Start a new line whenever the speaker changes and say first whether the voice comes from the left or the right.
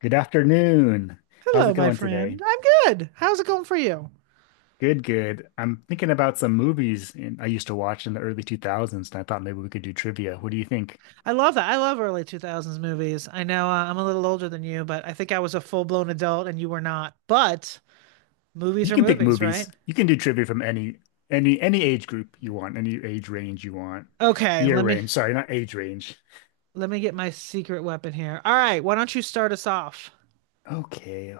left: Good afternoon. How's
right: Hello,
left: it
right: my
left: going today?
right: friend. I'm good. How's it going for you?
left: Good, good. I'm thinking about some movies in, I used to watch in the early 2000s, and I thought maybe we could do trivia. What do you think?
right: I love that. I love early 2000s movies. I'm a little older than you, but I think I was a full-blown adult and you were not. But movies
left: You
right: are
left: can pick
right: movies,
left: movies.
right: right?
left: You can do trivia from any any age group you want, any age range you want.
right: Okay,
left: Year range, sorry, not age range.
right: let me get my secret weapon here. All right, why don't you start us off?
left: Okay.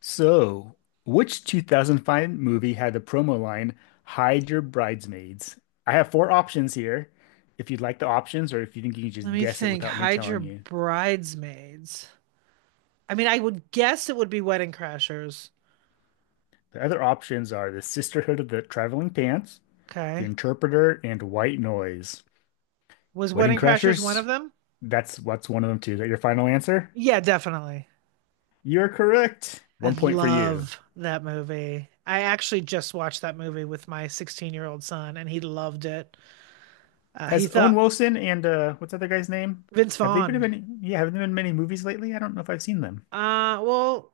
left: So, which 2005 movie had the promo line, Hide Your Bridesmaids? I have four options here. If you'd like the options, or if you think you can
right: Let
left: just
right: me
left: guess it
right: think.
left: without me
right: Hide your
left: telling you.
right: bridesmaids. I mean, I would guess it would be Wedding Crashers.
left: The other options are the Sisterhood of the Traveling Pants, the
right: Okay.
left: Interpreter, and White Noise.
right: Was
left: Wedding
right: Wedding Crashers one of
left: Crashers?
right: them?
left: That's what's one of them too. Is that your final answer?
right: Yeah, definitely.
left: You're correct.
right: I
left: One point for you.
right: love that movie. I actually just watched that movie with my 16-year-old son, and he loved it. He
left: Has Owen
right: thought
left: Wilson and what's the other guy's name?
right: Vince
left: Have they been in
right: Vaughn.
left: any yeah, have there been many movies lately? I don't know if I've seen them.
right: Uh, well,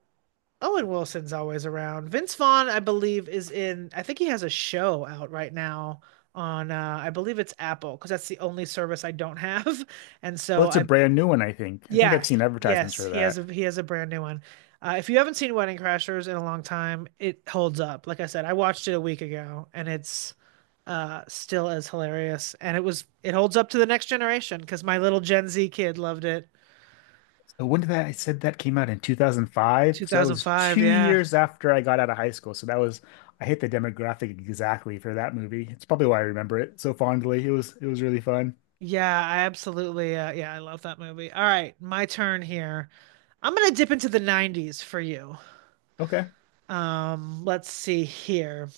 right: Owen Wilson's always around. Vince Vaughn, I believe, is in. I think he has a show out right now on. I believe it's Apple because that's the only service I don't have, and
left: Well,
right: so
left: it's a
right: I
left: brand new one, I think. I think
right: Yeah,
left: I've seen advertisements
right: yes,
left: for that.
right: he has a brand new one. If you haven't seen Wedding Crashers in a long time, it holds up. Like I said, I watched it a week ago, and it's still as hilarious. And it was it holds up to the next generation because my little Gen Z kid loved it.
left: When did that I said that came out in 2005? So that was
right: 2005,
left: two
right: yeah.
left: years after I got out of high school. So that was I hit the demographic exactly for that movie. It's probably why I remember it so fondly. It was really fun.
right: Yeah, I absolutely yeah, I love that movie. All right, my turn here. I'm gonna dip into the 90s for you.
left: Okay.
right: Let's see here.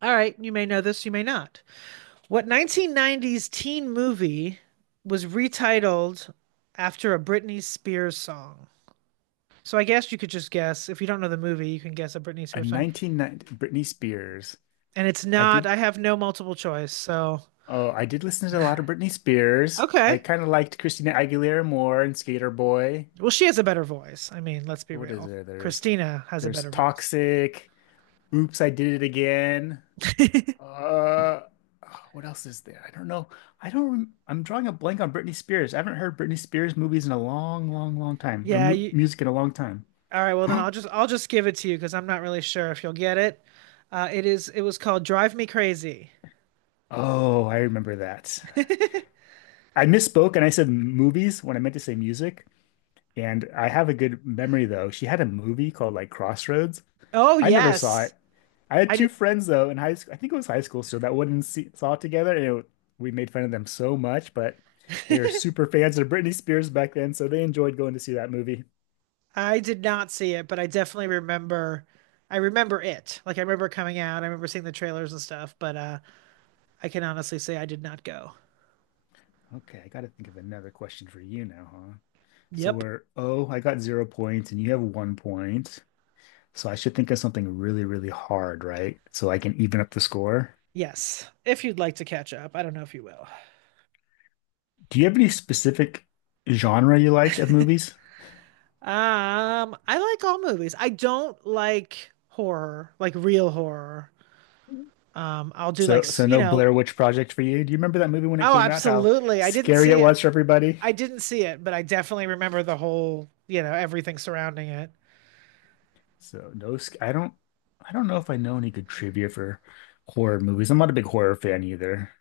right: All right, you may know this, you may not. What 1990s teen movie was retitled after a Britney Spears song? So I guess you could just guess. If you don't know the movie, you can guess a Britney
left: A
right: Spears song.
left: 1990 Britney Spears.
right: And it's
left: I
right: not,
left: did
right: I have no multiple choice.
left: Oh, I did listen to a lot of Britney Spears. I
right: Okay.
left: kind of liked Christina Aguilera more and Skater Boy.
right: Well, she has a better voice. I mean, let's be
left: What is
right: real.
left: there?
right: Christina has a
left: There's
right: better voice.
left: Toxic. Oops, I Did It Again. Uh, what else is there? I don't know. I don't. I'm drawing a blank on Britney Spears. I haven't heard Britney Spears movies in a long, long, long time, or
right: Yeah,
left: mu
right: you,
left: music in a long time.
right: all right, well then I'll just give it to you because I'm not really sure if you'll get it. It is it was called Drive Me Crazy.
left: Oh, I remember that. I misspoke and I said movies when I meant to say music. And I have a good memory though. She had a movie called like Crossroads.
right: Oh
left: I never saw
right: yes.
left: it. I had
right: I
left: two
right: did
left: friends though in high school. I think it was high school, so that wouldn't see, saw it together. And it, we made fun of them so much, but they were super fans of Britney Spears back then, so they enjoyed going to see that movie.
right: I did not see it, but I definitely remember I remember it. Like I remember coming out, I remember seeing the trailers and stuff, but I can honestly say I did not go.
left: Okay, I got to think of another question for you now, huh? So
right: Yep.
left: we're Oh, I got zero points, and you have one point. So I should think of something really, really hard, right? So I can even up the score.
right: Yes. If you'd like to catch up, I don't know if you will.
left: Do you have any specific genre you liked of movies?
right: I like all movies. I don't like horror, like real horror. I'll do like,
left: So, so no Blair Witch Project for you. Do you remember that movie when it
right: oh,
left: came out? How
right: absolutely. I didn't
left: scary it
right: see it.
left: was for everybody.
right: I didn't see it, but I definitely remember the whole, you know, everything surrounding it.
left: So no, sc- I don't, I don't know if I know any good trivia for horror movies. I'm not a big horror fan either.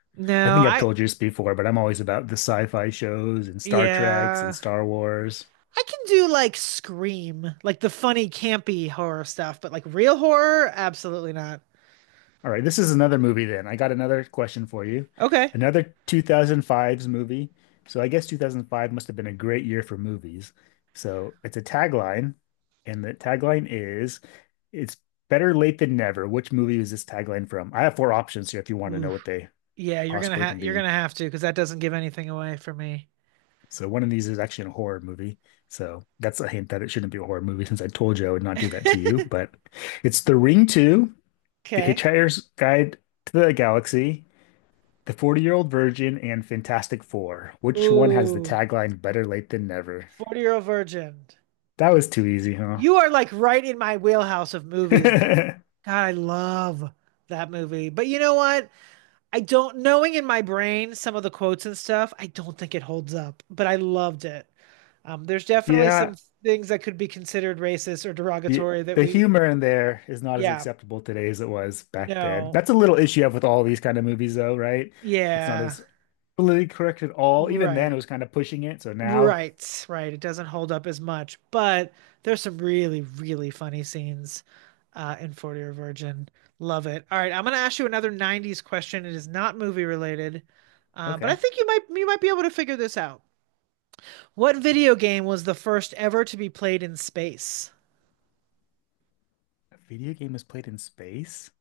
left: I
right: No,
left: think I've
right: I
left: told you this before, but I'm always about the sci-fi shows and Star Treks and
right: yeah.
left: Star Wars.
right: I can do like Scream, like the funny, campy horror stuff, but like real horror, absolutely not.
left: All right, this is another movie then. I got another question for you.
right: Okay.
left: Another 2005's movie. So I guess 2005 must have been a great year for movies. So it's a tagline, and the tagline is it's better late than never. Which movie is this tagline from? I have four options here if you want to know what
right: Oof.
left: they
right: Yeah,
left: possibly can
right: you're
left: be.
right: gonna have to because that doesn't give anything away for me.
left: So one of these is actually a horror movie. So that's a hint that it shouldn't be a horror movie since I told you I would not do that to you. But it's The Ring 2, The
right: Okay.
left: Hitchhiker's Guide to the Galaxy, The 40 Year Old Virgin and Fantastic Four. Which one has the
right: Ooh,
left: tagline better late than never?
right: 40 Year Old Virgin.
left: That was too easy, huh?
right: You are like right in my wheelhouse of movies, though. God, I love that movie. But you know what? I don't knowing in my brain some of the quotes and stuff, I don't think it holds up, but I loved it. There's definitely
left: Yeah,
right: some things that could be considered racist or
left: the,
right: derogatory
left: the humor in there is not as
right: yeah,
left: acceptable today as it was back then. That's
right: no,
left: a little issue I have with all these kind of movies, though, right? It's not
right: yeah,
left: as politically correct at all. Even then, it
right: right,
left: was kind of pushing it. So now,
right: right. It doesn't hold up as much, but there's some really, really funny scenes in 40 Year Virgin. Love it. All right, I'm gonna ask you another 90s question. It is not movie related, but I
left: okay,
right: think you might be able to figure this out. What video game was the first ever to be played in space?
left: a video game is played in space,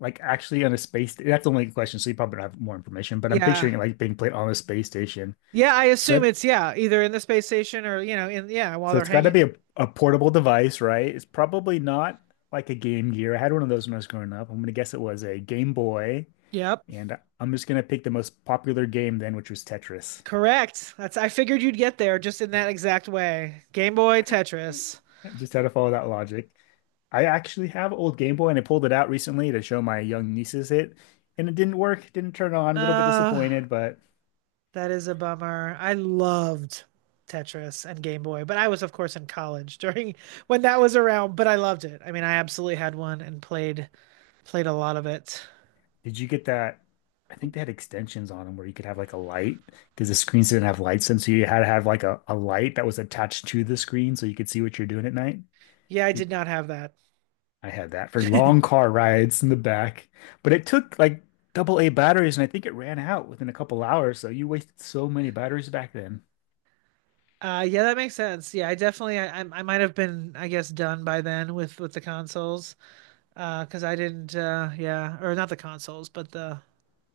left: like actually on a space. That's the only a question, so you probably don't have more information. But I'm
right: Yeah.
left: picturing it like being played on a space station.
right: Yeah, I
left: So
right: assume
left: that
right: it's yeah, either in the space station or you know, while
left: So
right: they're
left: it's got to
right: hanging.
left: be a portable device, right? It's probably not like a Game Gear. I had one of those when I was growing up. I'm going to guess it was a Game Boy.
right: Yep,
left: And I'm just going to pick the most popular game then, which was Tetris.
right: correct. That's I figured you'd get there just in that exact way. Game Boy Tetris.
left: Just had to follow that logic. I actually have an old Game Boy and I pulled it out recently to show my young nieces it. And it didn't work, didn't turn on, a little bit
right: Uh,
left: disappointed, but
right: that is a bummer. I loved Tetris and Game Boy, but I was of course in college during when that was around, but I loved it. I mean, I absolutely had one and played a lot of it.
left: did you get that? I think they had extensions on them where you could have like a light because the screens didn't have lights in, so you had to have like a light that was attached to the screen so you could see what you're doing at night.
right: Yeah, I
left: Did,
right: did not have that.
left: I had that for long car rides in the back, but it took like double A batteries, and I think it ran out within a couple hours. So you wasted so many batteries back then.
right: Yeah, that makes sense. Yeah, I might have been, I guess, done by then with the consoles, because I didn't, yeah, or not the consoles, but the,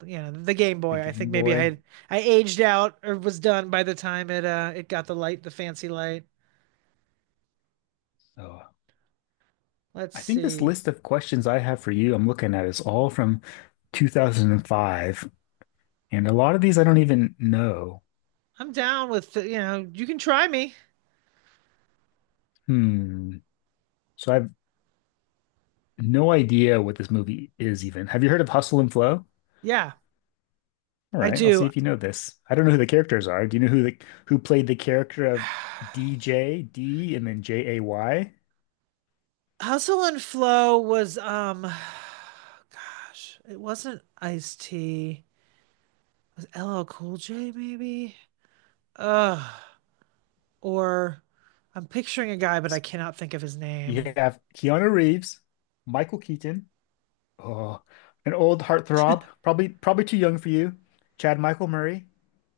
right: you know, the Game
left: The
right: Boy. I think
left: Game
right: maybe I
left: Boy.
right: had, I aged out or was done by the time it got the light, the fancy light.
left: So
right: Let's
left: I think this
right: see.
left: list of questions I have for you, I'm looking at, is all from 2005, and a lot of these I don't even know.
right: I'm down with, you can try me.
left: Hmm. So I've No idea what this movie is even. Have you heard of Hustle and Flow?
right: Yeah,
left: All
right: I
left: right, I'll see
right: do.
left: if you know this. I don't know who the characters are. Do you know who played the character of DJ D and then Jay?
right: Hustle and Flow was, gosh, it wasn't Ice T. Was LL Cool J maybe? Ugh. Or I'm picturing a guy, but I
left: S-
right: cannot think of his
left: You
right: name.
left: have Keanu Reeves, Michael Keaton, oh, an old heartthrob, probably too young for you. Chad Michael Murray.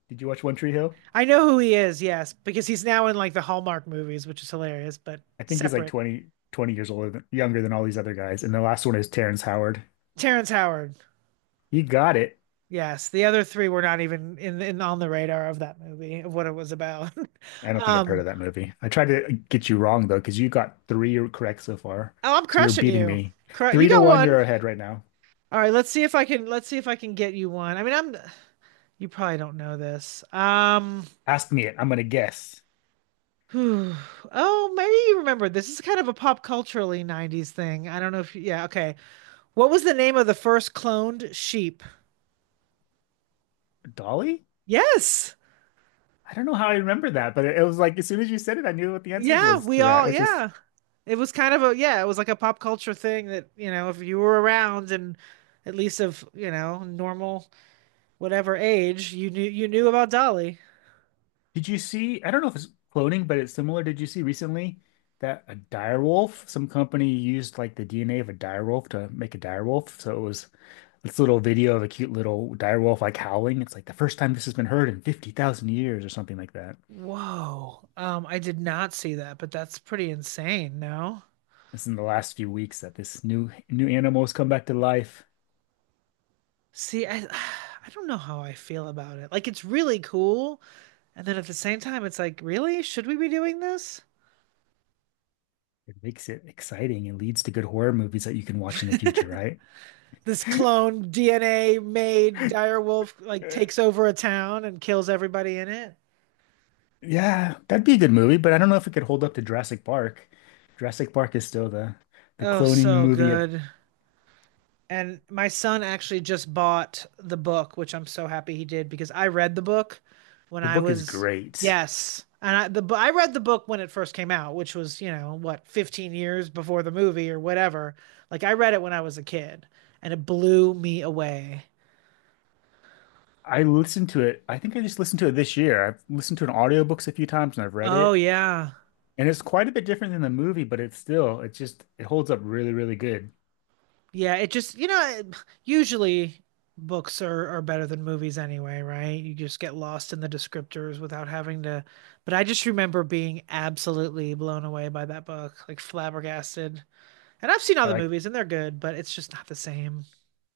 left: Did you watch One Tree Hill?
right: I know who he is, yes, because he's now in like the Hallmark movies, which is hilarious, but
left: I think he's like
right: separate.
left: twenty years older than, younger than all these other guys. And the last one is Terrence Howard.
right: Terrence Howard.
left: You got it.
right: Yes, the other three were not even in on the radar of that movie, of what it was about.
left: I don't think I've heard of
right: Um,
left: that movie. I tried to get you wrong though, because you got three correct so far.
right: oh, I'm
left: So you're
right: crushing
left: beating
right: you.
left: me.
right: Cru you
left: Three to
right: got
left: one, you're
right: one.
left: ahead right now.
right: All right, let's see if I can get you one. I mean, I'm you probably don't know this.
left: Ask me it. I'm gonna guess.
right: Oh, maybe you remember. This is kind of a pop culturally 90s thing. I don't know if yeah, okay. What was the name of the first cloned sheep?
left: Dolly?
right: Yes.
left: I don't know how I remember that, but it was like as soon as you said it, I knew what the answer
right: Yeah,
left: was
right: we
left: to that.
right: all
left: Which is,
right: yeah. It was like a pop culture thing that, you know, if you were around and at least of, you know, normal whatever age, you knew about Dolly.
left: did you see? I don't know if it's cloning, but it's similar. Did you see recently that a direwolf? Some company used like the DNA of a direwolf to make a direwolf. So it was this little video of a cute little direwolf like howling. It's like the first time this has been heard in 50,000 years or something like that.
right: Whoa. I did not see that, but that's pretty insane, no?
left: This is in the last few weeks that this new animal has come back to life.
right: See, I I don't know how I feel about it. Like it's really cool, and then at the same time, it's like, really? Should we be doing this?
left: It makes it exciting. It leads to good horror movies that you can watch in the future, right?
right: this clone DNA made dire wolf like
left: Uh,
right: takes over a town and kills everybody in it.
left: yeah, that'd be a good movie, but I don't know if it could hold up to Jurassic Park. Jurassic Park is still the
right: Oh,
left: cloning
right: so
left: movie of
right: good. And my son actually just bought the book, which I'm so happy he did because I read the book when
left: the
right: I
left: book is
right: was
left: great.
right: yes, and I read the book when it first came out, which was you know what 15 years before the movie or whatever. Like I read it when I was a kid, and it blew me away.
left: I listened to it. I think I just listened to it this year. I've listened to an audiobooks a few times and I've read
right: Oh
left: it.
right: yeah.
left: And it's quite a bit different than the movie, but it's still, it's just, it holds up really, really good.
right: Yeah, it just, you know, usually are better than movies anyway, right? You just get lost in the descriptors without having to. But I just remember being absolutely blown away by that book, like flabbergasted. And I've seen all
left: I
right: the
left: like,
right: movies and they're good, but it's just not the same.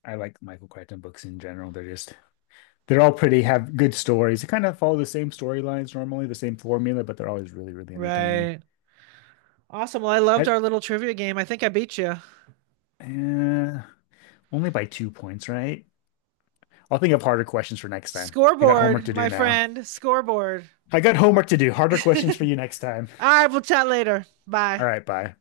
left: I like Michael Crichton books in general. They're all pretty, have good stories. They kind of follow the same storylines normally, the same formula, but they're always really, really entertaining.
right: Right. Awesome. Well, I loved
left: I,
right: our little trivia game. I think I beat you.
left: uh, Only by two points, right? I'll think of harder questions for next time. I got homework
right: Scoreboard,
left: to do
right: my
left: now.
right: friend, scoreboard.
left: I got homework to do. Harder questions for you next time.
right: All right, we'll chat later.
left: All
right: Bye.
left: right, bye.